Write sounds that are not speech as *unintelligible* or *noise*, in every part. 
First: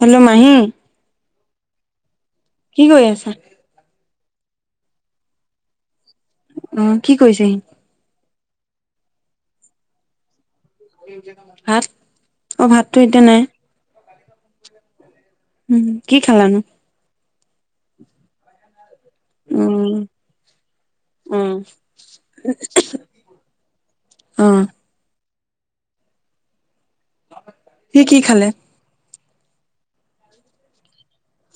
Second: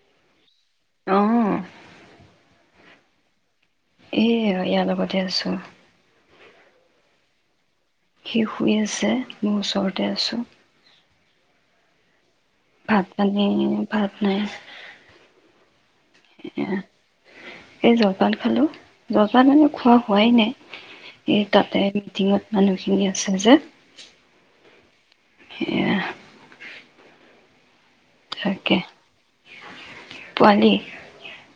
Hello Mahi অ। কি কৰি আছা? এ ইয়াৰ লগতে আছোঁ। অ, কি কৰিছে সি? সি শুই আছে। মই ওচৰতে আছোঁ। ভাত? অ ভাততো ভাত এতিয়া নাই। মানে ভাত নাই। উম, কি খালানো? এই জলপান খালো। জলপান মানে খোৱা উম হোৱাই নাই অ এই তাতে মিটিঙত মানুহখিনি আছে যে। অ সেয়া। সি কি খালে? পোৱালি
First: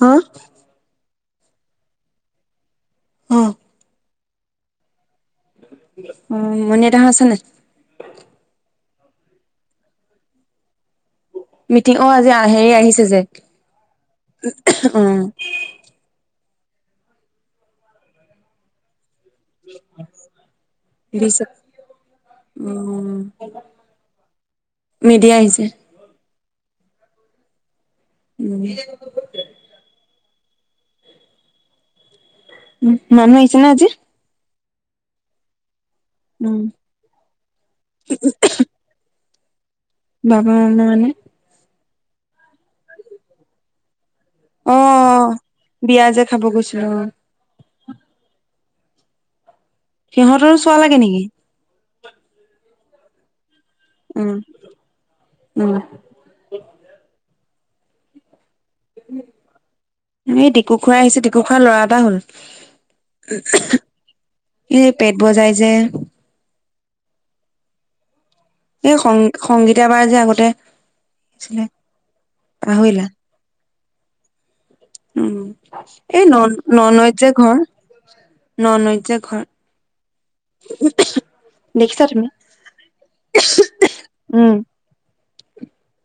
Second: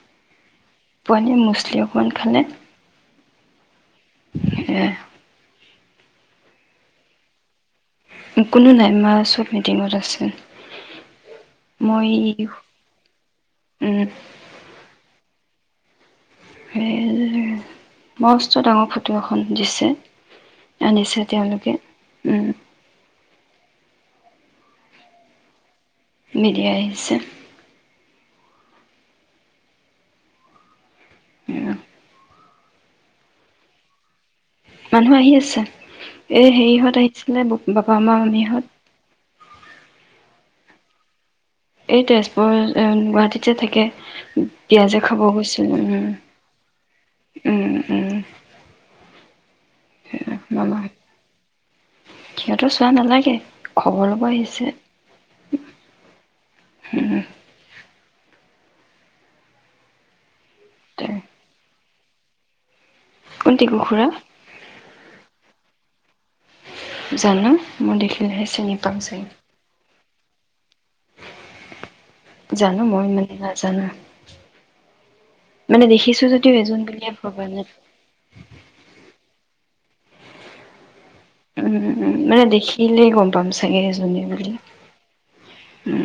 অ'। পোৱালিয়ে মুচলি অকণ খালে। অ'। এ অ', মণি দা আছে নাই? এ কোনো নাই চব মিটিঙত আছে। মিটিং মই অ', আজি হেৰি আহিছে যে উম, অ'। সে মস্ত ডাঙৰ ফু টো এখন দিছে, আনিছে দিছে তেওঁলোকে অ মিডিয়া আহিছে মিডিয়ি আহিছে। উম উম। উম মানুহ আহিছে নে আজি? মানুহ আহি আছে। এ উম হেৰিহঁত আহিছিলে, বপ বাপা মামা মামীহঁত বাবা মামা মানে? এই তেজপুৰৰ, গুৱাহাটীত যে থাকে অ বিয়া যে খাব গৈছিলো, বিয়া যে খাব গৈছিলো অ উম, উম। উম। সিহঁতৰো চুৱা মামাহঁত লাগে নে? কি ৱা নালাগে। খবৰ ল'ব আহিছে। উম উম। *inaudible* এই টিকু খুৰা আহিছে, টিকু খুৰাৰ লৰা টা‌ হ'ল। কোন টিকু খুৰা এ পেট বজায় যে যাৰ ‌নাম মোৰ দেশ এই সং সংগীতা পা যে আগতে আছিলে জানো মই মানে নাজানা। *inaudible* উ এই ন বুলিয়ে ননৈত যে ভবা ঘৰ। নাই ননৈত যে ঘৰ। উ উম, উম মানে দেখিলেই গম পাম চাগে এজনী উম বুলি। হম।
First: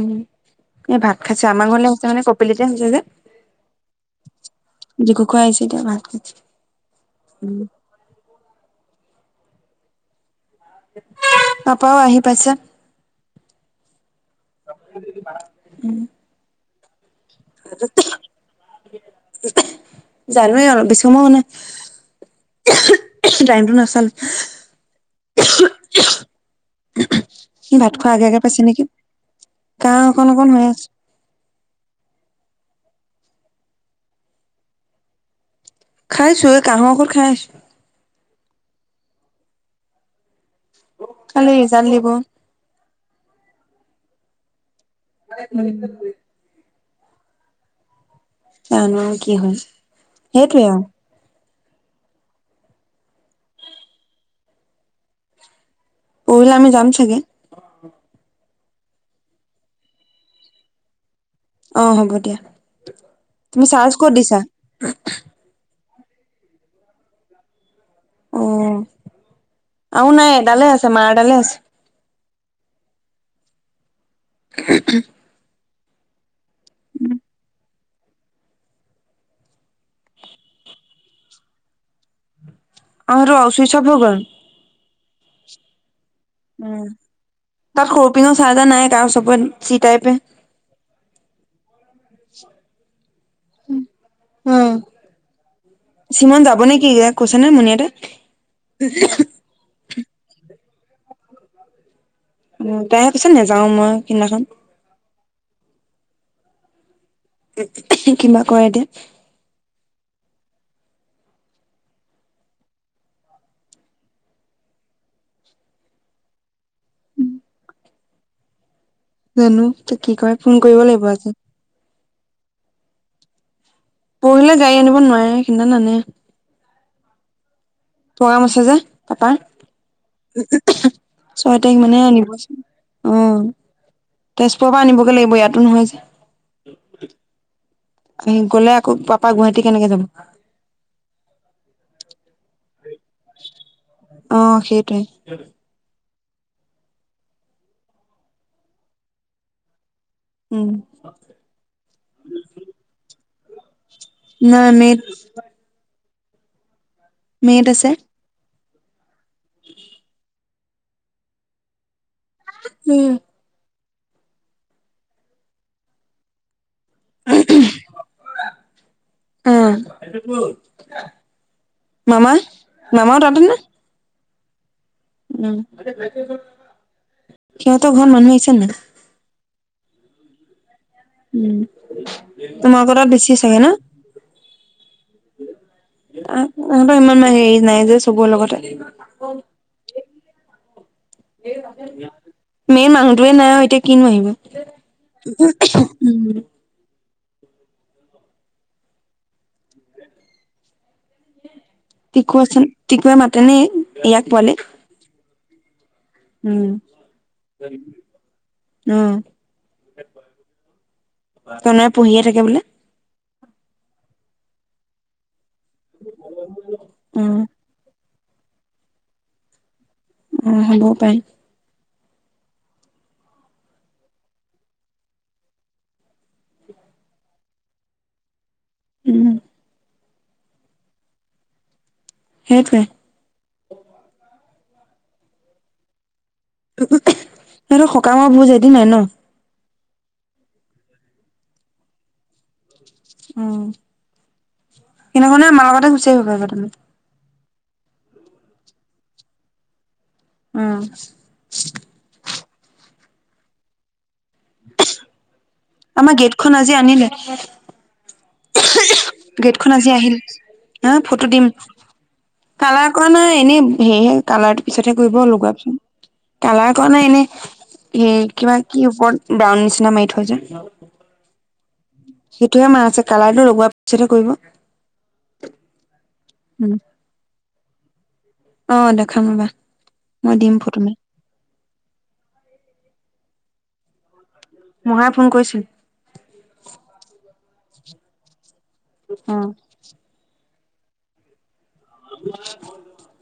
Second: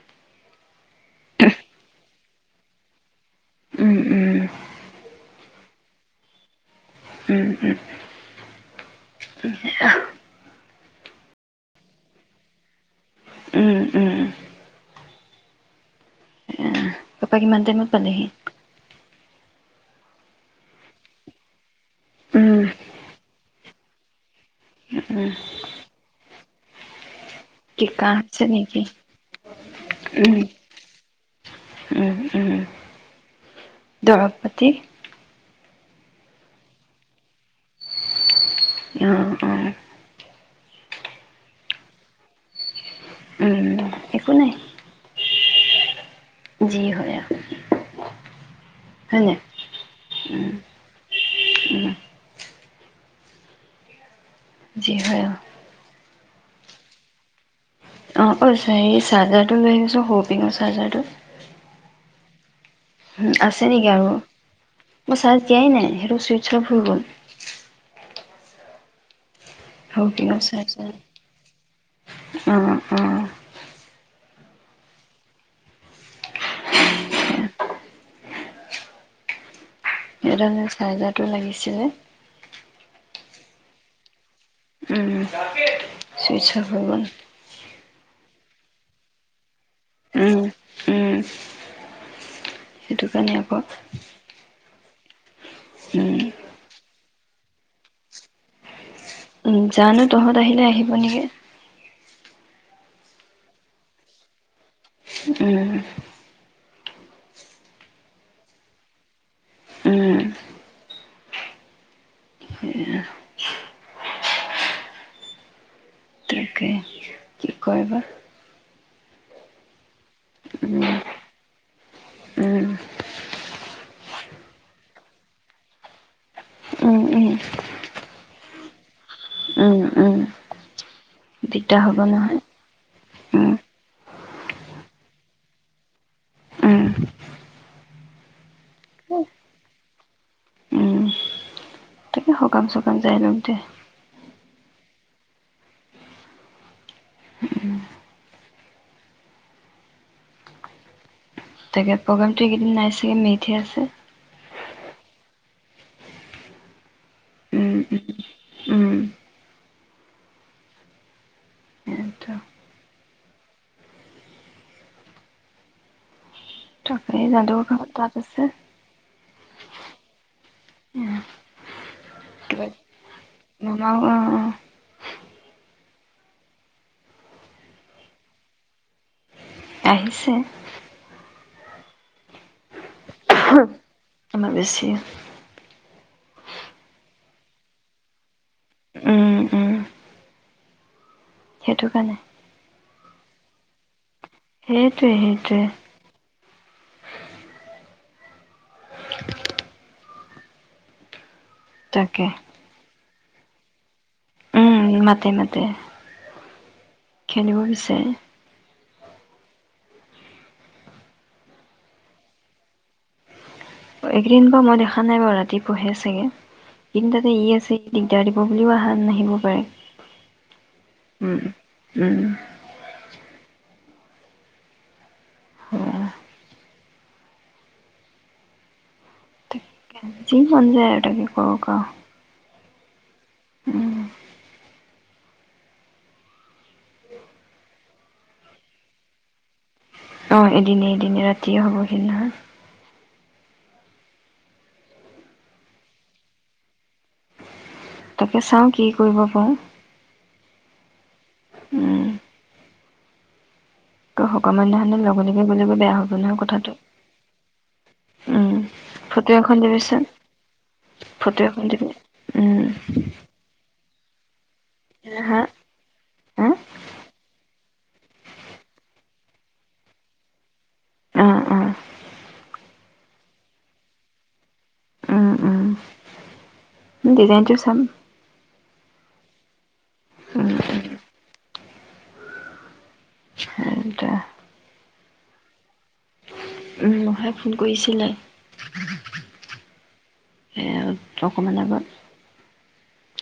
উম। এই ভাত খাইছে। আমাৰ ঘৰলে আহিছে মানে কপিলিতে হৈছে যে। উম, উম। সেইতিয়া ভাত খাইছে। উম, উম। উ। *unintelligible* পাপাও আহি পাইছা। উম, উম। উম। উম পাপা কিমান টাইমত পালেহি? *unintelligible* জানোৱেই অলপ বেছি, মই মানে উম *unintelligible* টাইমতটো নাচালোঁ। উম। কি ভাত খোৱা কাহ আগে আগে হৈছে পাইছে নেকি। গা অকন উম অকন হৈ আছে। উম, উম দৰৱ পাতি? খাইছো এই কাহৰ ঔষধ খাই আছোঁ। অ, অ। কালি ৰিজাল্ট দিব। উম একো নাই। *unintelligible* যি হয় আৰু। জানো হয় কি নাই হ'ল সেইটোৱে আৰু উম যি হয় আৰু। পহিলে আমি যাম চাগে। অঁ, অঁ, এই *unintelligible* চাৰ্জাৰটো লৈ আহিবিচোন সৰু-পিঙৰ চাৰ্জাৰটো। অ হ'ব দিয়া। উ তুমি আছে নেকি চাৰ্জ আৰু? ক'ত দিছা? মই চাৰ্জ দিয়াই নাই সেইটো চুই সব শুই গ'ল। অ। আৰু নাই এডালে আছে। মাৰডালে আছে। অ অ। *unintelligible* *unintelligible* *unintelligible* দলে চাৰ্জাৰটো লাগিছিলে। অ, হেতু অ চুইচ-অফ হয় গ'ল? উম। চুইচ অফ হৈ উম গ'ল তাৰ সৰুপিন চাৰজা নাই কাৰো চব *inaudible* চিটাইপে উম উম সেইটো কাৰণে আকৌ উম কৈছে নাই মুনিয়টা উম জানো তহঁত আহিলে আহিব নেকি। অ তাৰে পিছত নেযাও মই সেইদিনাখন উম কিবা কৰে এতিয়া। উম তাকে উম কি কৰিবা জানো ত কি কয়। ফোন কৰিব লাগিব আজি। উম পৰিলে গাড়ী আনিব নোৱাৰে সেইদিনা নানে উম উম প্ৰগ্ৰাম আছে যে পাপাৰ। উম উম ছয় দিগদাৰ তাৰিখ হ'ব মানে নহয় আনিবচোন অ উম তেজপুৰৰ পৰা আনিবগে লাগিব ইয়াতো নহয় যে, উম আহি গলে আকৌ পাপা গুৱাহাটী কেনেকে যাব। উম তাকে সকাম চ যাই লম দে অ সেইটোৱে উম তাকে প্ৰগ্ৰামটো এইকেইদিন নাইচাগে মে' উঠি আছে নাই মে' মে'ত উম আছে উম *unintelligible* উম এই যাদৱ কামত তাত আছে অ মামা, কিবা মামাও তাতে নে? মামাও অ অ উম সিহঁতৰ ঘৰত মানুহ আহিছে নাই আহিছে উম তোমাৰ কথাত বি আমাৰ বেছি আহ তহতৰ ইমান হেৰি নাই যে চবৰে লগতে উম উম সেইটো কাৰণে *unintelligible* মেই মানুহটোৱে নাই আৰু এতিয়া কিনো আহিব সেইটোৱে সেইটোৱে উম ম্- তাকে টিকু আহচোন টিকুৱে মা তেনেই ইয়াক পালে উ মাতে মাতে খেলিব বিচাৰে। অহ, কোনোৱে পঢ়িয়ে থাকে বোলে। একেইদিন মই দেখা নাই বাৰু ৰাতি বহে চাগে অ', *unintelligible* দিগদাৰ দিব বুলিও আহা নাহিব পাৰে। অহ, হ'ব পাই। উম উম। হ উম। তাকে যি বন যায় তাকে কো ক সেইটোৱে। অহ। সেইটো সকামৰ ভোজ এদিন নাই ন'। অ', এদিনে, এদিনে ৰাতিয়ে হ'ব সেই দিনে উম, এনে কাৰণে আমাৰ লগতে গুচি আহিব পাৰিবা তুমি। তাকে চাও কি কৰিব পাৰো। উম। সকান ধানে লগে গ'লেগৈ বেয়া হ'ব আমাৰ নহয় গেটখন কথাটো আজি আনিলে। উম ফটো এখন গেটখন আজি দিবিচোন আহিল হা ফটো দিম এখন দিবি উম কালাৰ কৰা নাই এনে হে। কালাৰ পিছতহে কৰিব হা লগাবচোন হা কালাৰ কৰা নে এনে এ কিবা কি ওপৰত ব্ৰাউন নিচিনা মাৰি থৈ যে। অ', অ'। সেইটোহে মাৰ আছে কালাৰটো লগোৱাৰ পিছতহে কৰিব। উম, উম উম, ডিজাইনটো থাম অ', দেখাম ৰ'বা। মই উম, দিম ফটোমে *inaudible* সেইতয়া মহাই ফোন কৰিছিল। উম, মহাই। ফোন কৰিছিলে। অহ। অকমান আগত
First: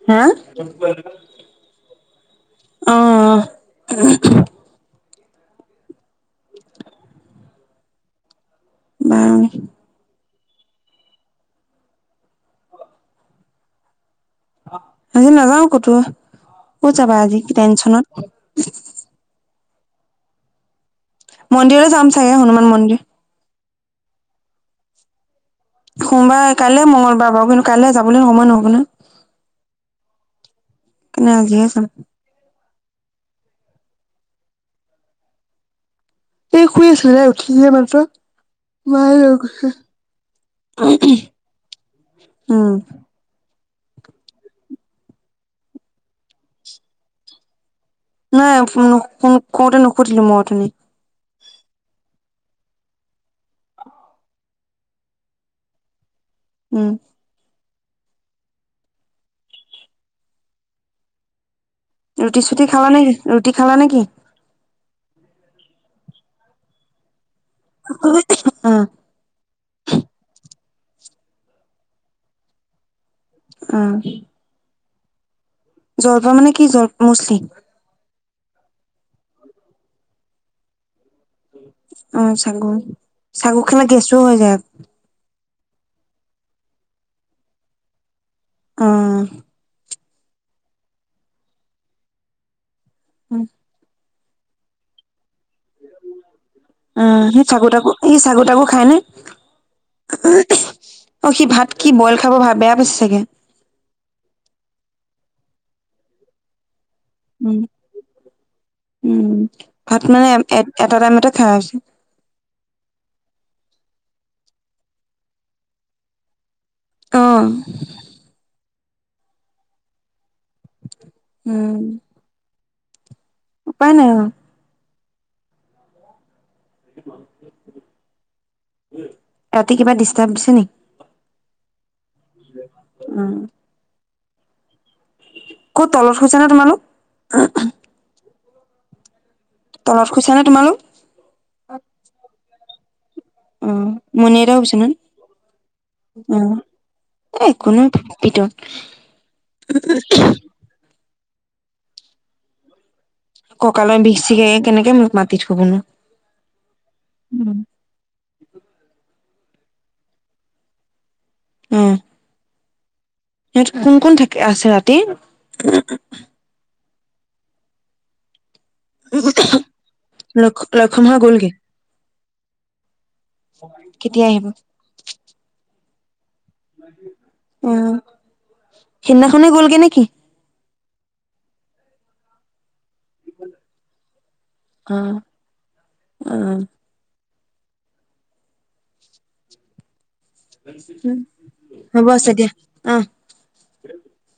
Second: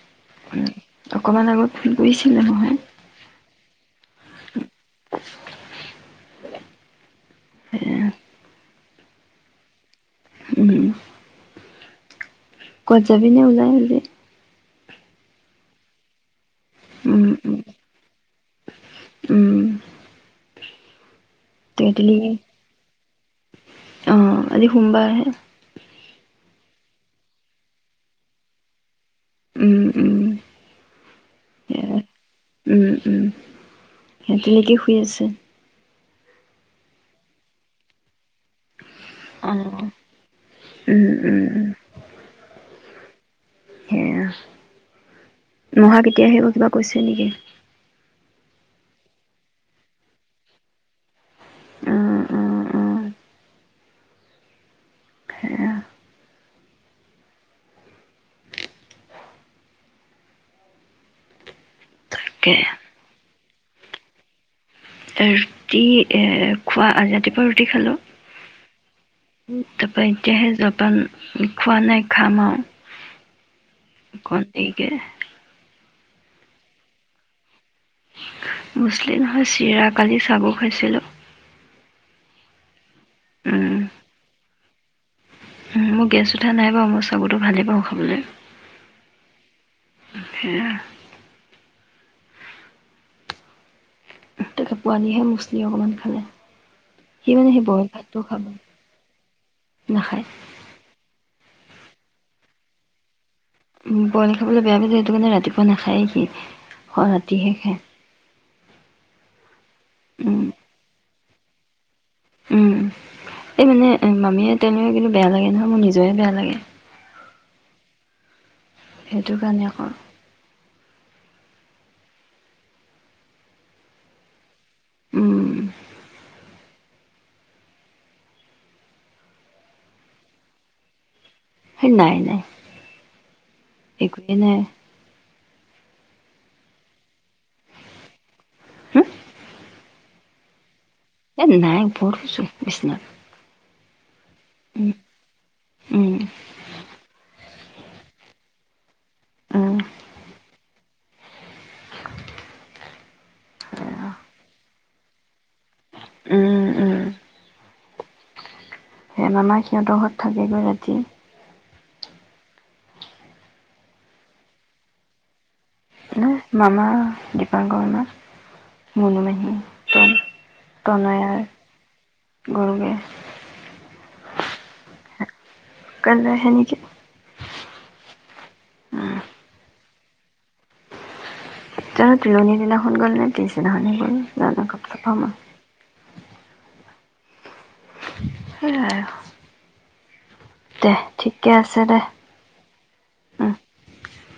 *inaudible* হা? উম অকমান *unintelligible* অ, অ *unintelligible* *unintelligible* *unintelligible* এয়া। *unintelligible* উম। কবাত যাবিনে ওলাই আজি? আজি নাযাও কতো। ক'ত যাবা উম আজি উম টেনচনত। উম। মন্দিৰ যাম তেতেলী চাগে হনুমান মন্দিৰ। অ আজি সোমবাৰে হে। সোমবাৰ কাইলে মঙগলবাৰ বাৰু কিন্তু কাইলৈ যাবলৈ সময় নহব নহয়। উম, উম। *unintelligible* আজিহে চাম। সেয়া উম। টিলিকি শুই আছে? এই খুই আছিলে তাই উঠিছেহে এই মাত্ৰ। অ উম উম উম *unintelligible* *unintelligible* উম। সেয়া। মহা কেতিয়া আহিব কিবা কৈছে নেকি? নাই ফোন কৰোঁতে নুখুধিলো মই। অ অ অ সেয়া উম। ৰুটি তাকে চুটি খালা নে কি? ৰুটি খালা নেকি? ৰাতি এ খোৱা ৰাতিপোৱা ৰো ৰুটি খালো। অ তাৰাপা এতিয়াহে য পা খোৱা নাই খাম আৰু। অ। কে। জলপান মানে কি জলপ মুছ্লি? মুছ্লি নহয়। চিৰা। কালি চাগু খাইছিলো। অ চাগো। চাগু খালে গেছ *unintelligible* মোৰ গেছ উঠা নাই বাৰু মই চাগুটো ভালেই পাওঁ খাবলৈ। অ। সেয়া। উম। তে পোৱালিয়েহ মুছ সি অকমান খালে অ সি মানে সেই চাগু বইল তাগু ই ভাতটোও চাগু খাব তাগু খাই নে নাখায়। অ', সি ভাত কি বইল খাব ভা বেয়া পাইছে চাগে। ব'ইল খাবলৈ বেয়া পাইছে সেইটো মানে ৰাতিপুৱা নাখায় সি। হয় ৰাতি শে উম খে উম। ভাত মানে এ এটা টাইমতে খাৰা হৈছে উম, এই মানে মামীয়ে তেনেকে কিন্তু বেয়া লাগে নহয় মোৰ নিজয়ে বেয়া লাগে। অ'। সেইটো কাৰণে আকৌ। উম। উপায় নাই অ'। উম। ৰাতি কিবা ডিষ্টাৰ্ব দিছে সেই নাই নাই নেকি? উম। একোৱেই নাই। ক'ত তলত শুইছা নে তোমালোক? হু তলত শুইছা নে তোমালোক? এ নাই, ওপৰত শুইছোঁ বিছনাত। অ' মণি আইতাও বিছনাত? ও, বিচনাত একো নাই *unintelligible* উম কঁকালৰ বিষ চিষ কেনেকে মোক মাতিত শুবনো? উম, উম। সেয়া মামা সিহঁতৰ ঘৰত থাকেগৈ ৰাতি। উম সিহঁত কোন কোন থাক- আছে ৰাতি? ন মামা, দীপাংকৰ মামা। মুনু মাহী, লক্ষ লক্ষ্মণ হৈ তন-তনয়া গ'লগে গ'ল গে। কেতিয়া আহিব? কাইলে অ', সিদিনাখনে গ'লগে নেকি? জানো তিলনী দিনাখন গ'ল নে পিছ দিনাখনেই গ'ল। জানো গ'ম নাপাম মই। উম। সেয়াই আৰু। দে উম ঠিকে আছে দে হব আছে দিয়া অ। উম। *unintelligible*